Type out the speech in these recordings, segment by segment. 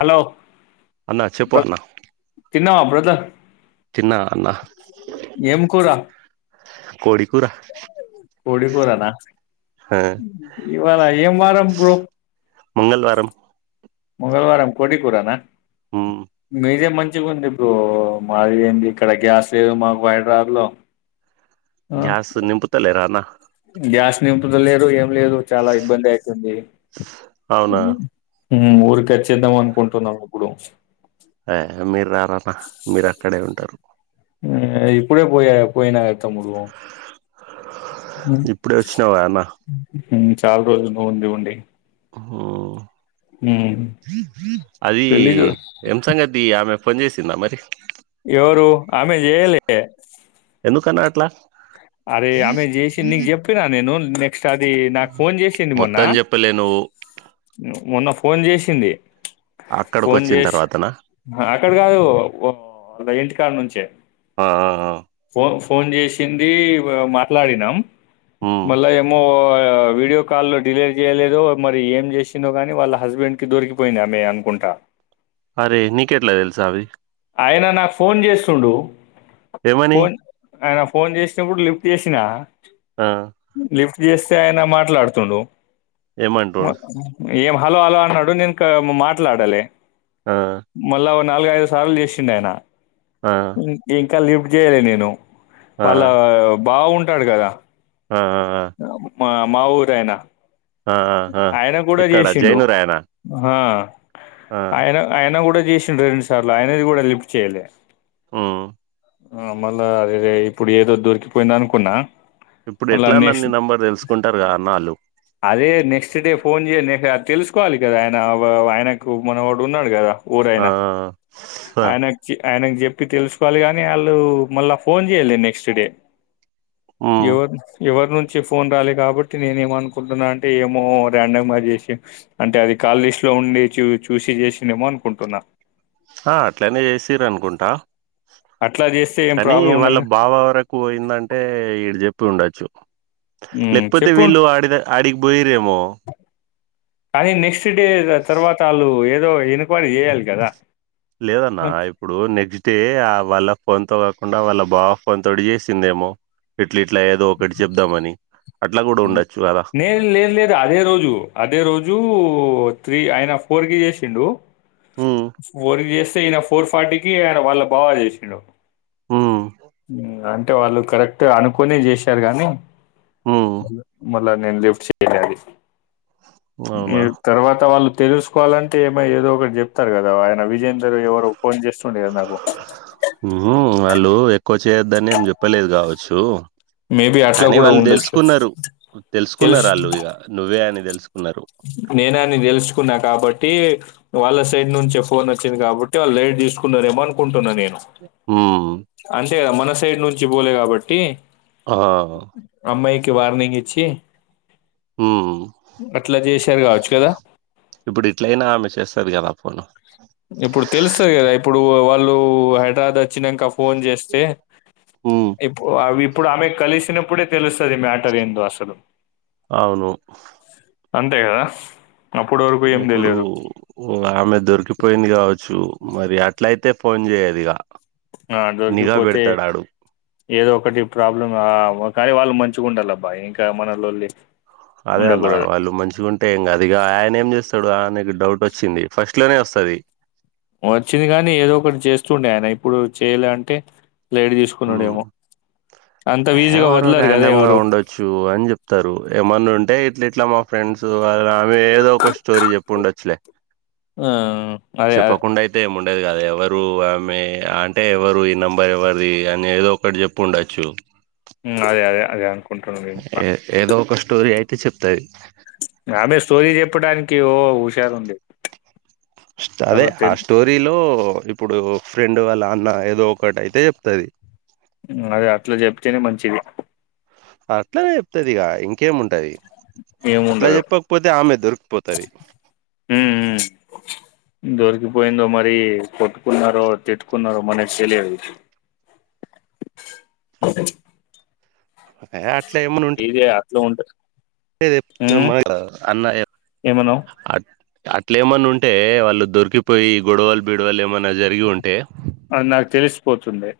Hello అన్న చెప్పు బ్ర అన్న తిన్నవా బ్రదర్? తిన్నా అన్న ఏం కూరా? కోడి కూర కోడికూరనా ఆ ఇవాళ ఏం వారం బ్రో? మంగళవారం మంగళవారం కోడి కూరనా మ్ మీదే మం చిగుంది బ్రో మాది ఏంది ఇక్కడ గ్యాస్ లేదు మాకు వైజాగ్లో. గ్యాసు నింపుతలే ర అన్నా? గ్యాస్ నింపుతలేరు ఏం లేదు చాలా ఇబ్బంది అయితుంది. అవునా ఊమ్ ఊరికోచ్చిదామనుకుంటున్నం ఇప్పుడు ఏ మీరు రారన్న మీరు అక్కడే ఉంటారు ఊ ఇప్పుడే పోయి పోయినా తమ్ముడూ ఇప్పుడే వచ్చినావా అన్న చాలా రోజుల్లో ఉండి ఉండి ఉమ్ అది పెళ్లి ఎం సంగతి ఆమె ఫోన్ చేసిందా మరి? ఎవరు ఆమె జెయలే ఎందుకన్నా అట్లా అరే అమె చేసింది నీకు చెప్పిన నేను నే స్ట్ అది నాకు ఫోన్ చేసింది మొన్న మొత్తం చెప్పలే నువ్వు మొన్న ఫోన్ చేసింది అక్కడకు వచ్చిన తర్వాతనా మేటర్ కాదు ఓ అ ఇంటికాడ నుంచే ఆ ఆ ఆ ఫోన్ ఫోన్ చేసింది వ మాట్లాడినాం మ్ మళ్ళ ఏమో ఆ వీడియో కాల్ల్లో డిలేట్ జేయలేదో మరి ఏం జెసిందో గానీ, వాళ్ళ హస్బెండ్ కి దొరికిపోయింది ఆమె అనుకుంట. ట అరే నీకెట్ల తెలుసు అవి ఆయన నాకు ఫోన్ చేస్తుండు ఏమని ఫోన్ ఆయన ఫోన్ చేసినపుడు లిఫ్ తీసిన ఆ జేస్తే ఆయన మాట్లాడుతుండు మ ఏమంట్రు ఏం హలో హలో అన్నడు నెన్ క అమ్ మ మాట్లాడలే ఆ మళ్ళా నాలుగైదు సార్లు జేశిండాయన ఆ ఇన్ ఇంకా లిఫ్ట్ జేయలే నేను ఆ వాళ్ళా బావవుంటాడుకదా అ అ అ మా మా ఊరయినా ఆ ఆ ఆయన గుడా ఇక్కడ జేశిండు జైనురాయనా హ ఆ ఆయన ఆయన గూడ జేశిండు రెండు సార్ల ఆయనది గూడ లిఫ్ట్ చేయ్యాలె హ్మ్మ్ అహ్ మళ్ళ అదే ఇప్పుడు ఏదో దొరికిపోయిందనుకున్నా ఇప్పుడు ఎట్లా నన్నీ నంబర్ తెలుసుకుంటరుగా అన్నా అళ్ళు అదే నెక్స్ట్ డే ఫోన్ చేయ నె హ తెలుసుకోవాలి గదా ఆయన వ వ ఆయనకు మనవడున్నడు గదా ఆ ఓరైనా ఆ ఆయన చి ఆయనక్ జే ప్పి తెలుసుకోవాలి గాని వాళ్ళు మళ్ళ ఫోన్ జేయలే నెక్స్ట్ డే ఉమ్, ఎవరు ఎవరి నుంచి ఫోన్ రాలే కాబట్టి నేనేమనుకుంటున్నా అన్ టే ఏమో ర్యాండమ్ గా చేసి అంటే అది కాలిస్ట్ లో ఉండి చూ చూసి చేశినేమో అనుకుంటున్నా హా అట్లనే చేశిరనుకుంటా అట్లా చేస్తే ఏం కానీ ప్రాబ్లం వాళ్ళ ఉండదుగా బావ వరకు పోయిందంటే ఈడు చెప్పి ఉండొచ్చు ఉమ్ లేకపోతే చెప్పు వీళ్ళు ఆడిద ఆడికి పోయ్యిరేమో కానీ నెక్స్ట్ డే తర్వాత వాళ్ళు ఏదో ఎన్క్వైరీ జేయాలి గదా లేదన్న ఇప్పుడు నెక్స్ట్ డే అహ్ వాళ్ళ పొంతొ కాకుండ వాళ్ళ బావ ఫోనెతోటి జేసిందేమో ఇట్లిట్ల ఏదో ఒకటి చెప్దామని అట్లా కూడా ఉండొచ్చు కదా లే లేదు లేదు అదే రోజు అదే రోజు ఉ త్రీ ఆయన ఫోర్ కి చేసిండు ఉమ్ ఫోర్ కి చేస్ ఈయన ఫోర్ ఫార్టీకిి ఆయన వాళ్ళ బావ కి చేశిండు ఉమ్ మ్ అంటే వాళ్ళు కరెక్ట్ గ అనుకొనే చేసారు గానీ ఉమ్ మళ మళ్ళ నేను లిఫ్ట్ చేయలే అది ఈ అవునా తర్వాత వాళ్ళు తెలుసుకోవాలంటే ఏమో ఏదో ఒకటి చెప్తారు గదా ఆయన విజేందరు ఎవరొ ఫోన్ చేస్తుండే గద నాకు ఉహు వాళ్ళు ఎక్కువ చేయొద్దని ఏం చెప్పలేదు గావొచ్చు మేబీ అట్లా కానీ కూడా వాళ్ళు ఉండొచ్చు తెలుసుకున్నరు తెలుసుకున్నరు ఆళ్ళు ఇగ నువ్వే అని తెలుస్ నేనని తెలుసుుకున్న కాబట్టి వాళ్ళ సైడ్ నుంచే ఫోన్ వచ్చింది కాబట్టి వాళ్ళు లేట్ తీసుకున్నరేమో అనుకుంటున్న నేను ఆహ్ తే గదా మన సైడ్ నుంచి పోలే కాబట్టి హ అమ్మాయికి వార్నింగ్ ఇచ్చి హ్మ్మ్ అట్లా చేశారు గావచ్చు కదా ఇప్పుడు ఇట్లయినా ఆమె చేస్తది గదా ఫోను లో హైద్రాద్ వచ్చినంక ఫోన్ చేస్తే హ్మ్. ఇప్ అవ్ ఇప్పుడు ఆమె కలిసినప్పుడే తెలుస్ తది మ్యాటర్ ఎందో అసలు అవును అంతేగదా ఇప్పుడు ఉ ఆమె దొరికిపోయింది కావచ్చు మరి అట్లై తే ఫోన్ చేయదిగా ఆహ్ నిఘా దొరికిపోతే పెడతాడాడు. ఏదో ఒక్కటి ప్రాబ్లం ఆహ్ కానీ వాళ్ళు మంచిగుండాలబ్బా ఇంకా మనలోల్లి అదే అన్న వాళ్ళు మంచిగుంటే ఏం కాది ఇగా అయిన ఏం చేస్తాడు ఆయనకు డౌట్ వచ్చింది ఫస్ట్ ఇట్లనే ఓస్తది వచ్చింది గానీ ఏదో ఒకటి చేస్తుండే అయినే ఇప్పుడు చేయలే అంటే లైట్ హ్మ్. తీసుకున్నాడేమో అంత ఏ ఈజీగా ఎవరో వదలరు కదా ర్యాండం గా ఎవరు ఉండొచ్చు అని చెప్తారు ఏమన్నా ఉంటే ఇట్లా ఇట్లా మా ఫ్రెండ్సు అద్ ఆమె ఏదో ఒక స్టోరీ చెప్పండొచ్చలే ఆ అదే అదే చెప్పకుండైతే ఏమున్ ఉండదు కద ఎవరు ఆమె అంటే ఎవరు ఈ నంబర్ ఎవ్వరిది అని ఏదో ఒకటి చెప్పుండొచ్చు ఉమ్ అదే అదే అదే అనుకుంటున్నా నేను కూడా ఏ ఏదో ఒక్క స్టోరీ అయితే చెప్తది ఆమె స్టోరీ చెప్పడానికి ఓ హుషారుంది అదె ఆ స్టోరీలో ఇప్పుడు ఫ్రెండు వాళ్ళ అన్న ఏదో ఒకటి అయితే జెప్తది అదే అట్ల చెప్తేనే మంచిది అట్లనె చెప్తది ఇగా ఇంకేముంటది ఏముండదు అట్లాఏప్పకపోతే ఆమె దొరికిపోతది ఉమ్, ఉమ్. దొరికిపోయిందో మరీ కొట్టుకున్నరో తిట్టుకున్నరో మనక్సెలియదు ఏ అట్లే ఇమ్మానుంటే ట్లో ఉంటే అదే ఉమ్ చెప్తున్న అన ఏమన్నావ్ అట్లే ఏమన్నుంటే వాళ్ళు దొరికిపోయి గొడవల్ బిడవల్ ఏమన్నా జరిగి ఉంటే అద్ నాక్ తెలిసిపోతుంది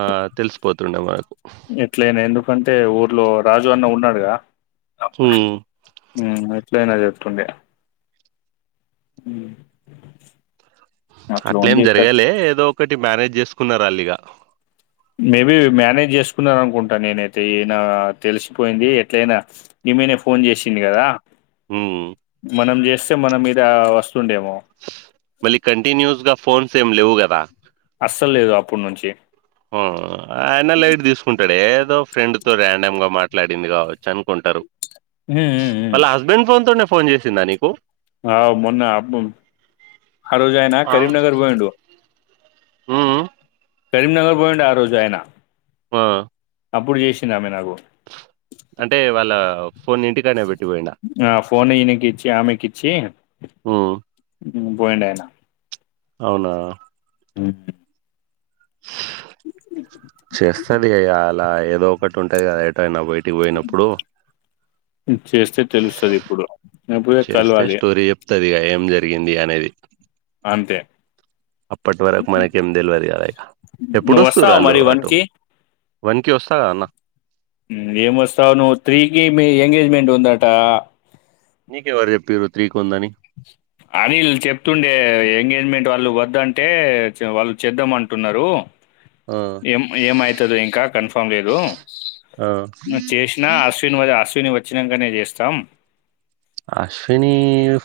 ఆ తెలిసిపోతుండే మనకు తే ఊర్లో రాజు అన్న ఉన్నాడుగద హు్ ఎట్లన చెప్తుండే ఉమ్ అట్లా అట్లేం ఉంది ఇక్కడ జరగాలె ఏదో ఒకటి మ్యానేజ్ చేసుకున్నారు అల్లిగా మేబీ మానేజ్ చేసుకున్నారనుకుంటా నేనైతే ఈనా తెలిసిపోయింది ఎట్లయినా ఇమెనె ఫోన్ చేసింది గదా ఉమ్. మనం జేస్తే మన మీదా ఓ మళ్ళి కంటిన్యూస్ గా ఫోన్స్ ఏంలేవు గదా అస్సల్లేదు అప్పుడ్నుంచి ఆ, ఆయన లైట్ తీసుకుంటాడు ఏదో ఫ్రెండ్ తో ర్యాండం గా మాట్లాడింది గావచ్చు అనుకుంటారు ఉమ్, ఉమ్, వాళ్ళ హస్బెండ్ ఫోన్ తోనే ఫోన్ చేసిందా నీకు ఆహ్ మొన్న అబ్ ఆరోజు అయినా కరీంనగర్ వోయిండు మ్ మ్ కరీంనగర్ పోయిండె ఆ రోజు ఆయనా? ఆ అపుడు జేసింది ఆమె నాకు అంటే వాలా ఆ ఫోన్ ఈయనికి ఇచ్చి ఆమెకిచి ఉమ్, పోయిండుఅయినా అవునా హ్మ్ [inaudible] చేస్తది ఇయాల ఏదో ఒకటి ఉంటది కదా ఎటుయినా బయటికి పోయినప్పుడు. చేస్తే తెలుస్తది ఇప్పుడు లేపోతే కలవాలి త్తదిగా ఏం జరిగింది అనేది అంతే అప్పటి వరకు మనకేం తెల్వదు గా ఇగ నువ్వు ఎపుడోస్తూరు వస్తావా అలు మరి వన్ అటు? కి వన్కి ఒస్తదా అన్న? హ్మ్ ఏమోస్తావ్ నువ్వు త్రీకి మీ ఎంగేజ్మెంట్ ఉందటా? నీకెవరు చెపిరు త్రికి ఉందని [inaudible] అనిల్ చెప్తుండే ఆ ఎంగేజ్మెంట్ వాళ్ళు వద్దంటే వాళ్ళు చేదాంటున్నారు ఆ ఏం ఏమయితదో ఇంకా కన్ఫర్మ్ లేదు. ఆ! నువ్వు చేశినా అశ్విని వ అశ్విని వచ్చినకనే చేస్తాం. అశ్వినీ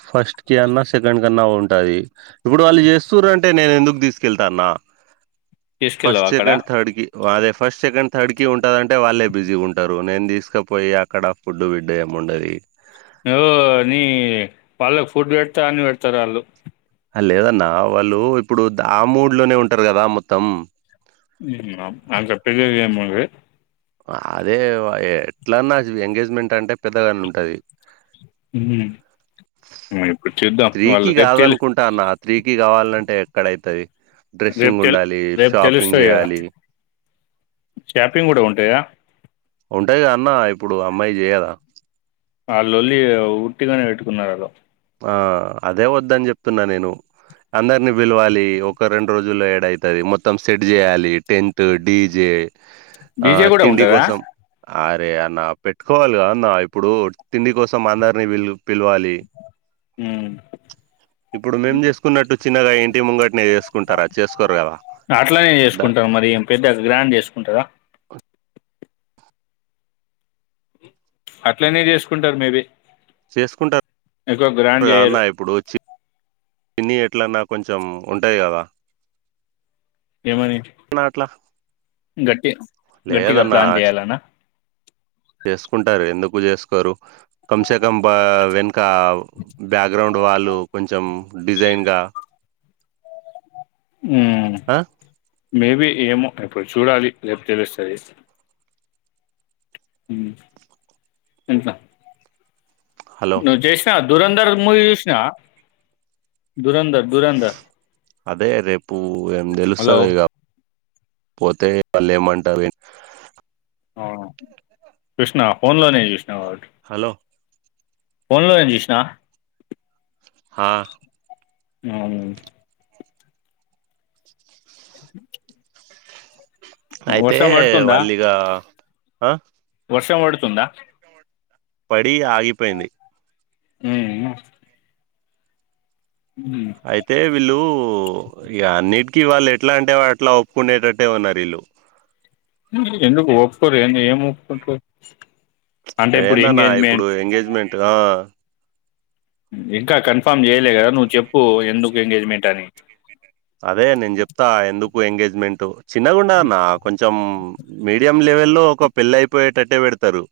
ఫస్ట్ కి అన్నా, సెకండ్ కి అన్నా ఉంటది. ఇప్పుడు వాళ్ళు చేస్తుర్ అంటే నేను ఎందుకు తీసుకెళ్తాన్నా తీసుకెళ్ళావు ఫస్ట్గి అక్కడ సెకండ్ థర్డ్ కి అదే ఫస్టకి, సెకండ్ థర్డ్ కి ఉంటదంటే వాళ్ళే బిజీగా ఉంటారు. నేను తీసుకపోయి అక్కడ ఫుడ్ గిడు ఏం ఉండది. హో నీ వాళ్ళకి ఫుడ్ పెడతా అని పెడతారు అలు లేదన్న వాళ్ళు ఇప్పుడు దా ఆ మూడ్లోనే ఉంటారు కదా మొత్తం. [unintelligible] అదే వ ఎట్లాన్నా ఎంగేజ్మెంట్ అంటే పెద్దగానే ఉంటది. ఉమ్, ఇప్పుడు చూద్దాం వాళ్ళు త్రికి రేపు తెలి కాదనుకుంటా నా త్రీకి ఇ కావాలంటే ఎక్కడైయితది రేపు డ్రెస్సింగ్ తెలి ఉండాలి, షాపింగ్ చేయాలి. చప్పింగ్ కూడా ఉంటాయా? ఉంటాయి గా అన్న ఇప్పుడు అమ్మాయి చేయదా ఆ లోల్లి హ ఉట్టిగానే పెట్టుకున్నారు ఆల్లు ఆ అదే వద్దని చెప్తున్నా నేను అందరిని పిలవాలి ఒక రెండు రోజుల్లో ఏడఐతది మొత్తం సెట్ చేయాలి. టెంటు డీజే ఆ డీజే కూడా తిండి ఉంటదా కోసం అ అరే అన్న పెట్టుకోవాలి కద అన్న ఇప్పుడు తిండి కోసం అందరినీ పిల్ పిలవాలి. మ్మ్ ఇప్పుడు మేం చేసుకున్నట్టు చిన్నగా ఇంటి ముంగట్ అట్లనే ద చేసుకుంటాం మరి ఏం పెద్ద గ్రాండ్ చేసుకుంటారా? అట్లనే చేసుకుంటారు మే బి చేసుకుంటారు గా చేయరు అన్నా ఇప్పుడు చ్చి పిన్ని ఎట్లన కొంచెం ఉంటాయి కదా. ఏమని అన్న, అట్లా గట్టి గట్టిగా లేదన్నా ప్లాన్ చేయాలన చేసుకుంటారు ఎందుకు చేసుకోరు కంస్ కం బా వెనుక బ్యాక్గ్రౌండ్ వాళ్లు కొంచెం డిజైన్ గా హ్మ్ ఆ మేబి ఏమో ఇప్పుడు చూడాలి రేపు తెలుస్తది. ఇంత హలో నువ్ జెష్ణ దూరంధర్ మూవీ చుసిన దూరంధర్ దూరంధర్ అదే రేపు ఏం తెలుస్తది ఇగ పోతే వాల్ ఏం అంటారు ఏమో చూష్ణ ఫోన్ లోనే చూష్ణ హలో ఫోన్ లో ఏం చేసిన ఆ మ్యావు అయితే వర్షం పడుతుందా వాళ్ళి ఇగా అ వర్షం వడుతుందా పడి ఆగిపోయింది హ్మ్మ్ అయితే వీళ్ళు ఇగ అన్నిటికి వాళ్ళేట్లంటే అట్ల ఒప్పుకునేటట్టే ఉన్నారు ఈళ్ళు ఎందుకు ఒప్పుకోరు ఏంది ఏం ఒప్పుకుంటర్ ఏందన్నా ఇప్పుడు ఎంగేజ్మెంట్ ఆ ఇంక కన్ఫర్మ్ చేయలే కదా నువ్వు చెప్పు ఎందుకు ఎంగేజ్మెంట్ అని అదే నేను చెప్తా ఎందుకు ఎంగేజ్మెంట్ చిన్న గుండా అన్న కొం కొంచెం మీడియం లెవల్లో ఒక పెళ్లి అయిపోయేటట్టే పెడతారు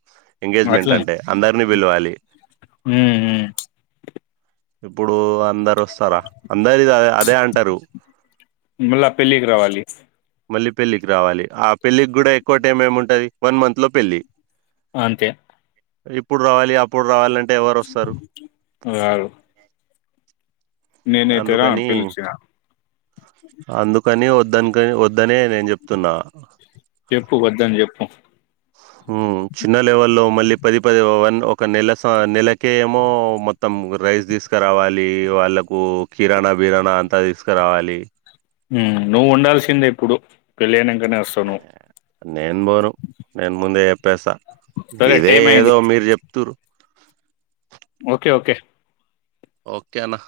ఎంగేజ్మెంట్ అట్లనే అంటే అందరు ని పిలవాలి ఉమ్, ఉమ్. ఇప్పుడు అందరు వస్తారా అందరిది అ అదే అంటారు మళ్ళా పెళ్ళికి రావాలి మళ్ళీ పెళ్ళికి రావాలి ఆ పెళ్ళికి గూడ ఎక్కువ టైం ఏము ఉంటది వన్ మంత్ లో పెళ్ళి అంతే ఇప్పుడు రావాలి అప్పుడు రావలం వ్యావ్ నేనైతే రాను అందుకని పీల్చిన అందుకని వద్దంటే వద్దనే నేను చెప్తున్న చెప్పు వద్దని చెప్పు ఉమ్ చిన్న లెవెల్లో మళ్ళీ పది పది వన్ ఒక నెల స నెలకేమో మొత్తం రైస్ తీసుకరావాలి వాళ్ళకు కిరాణ బిరాణ అంత తీసుకరావాలి మ్ నువ్వు ఉండాల్సిందే ఇప్పుడు పెళ్ళైనం ఆ నేను బోను నేను ముందే చెప్పేస్త సరే ఇదే టైం ఏదో అయింది మీరు జెప్తురు ఓకే ఓకే ఓకే అన్న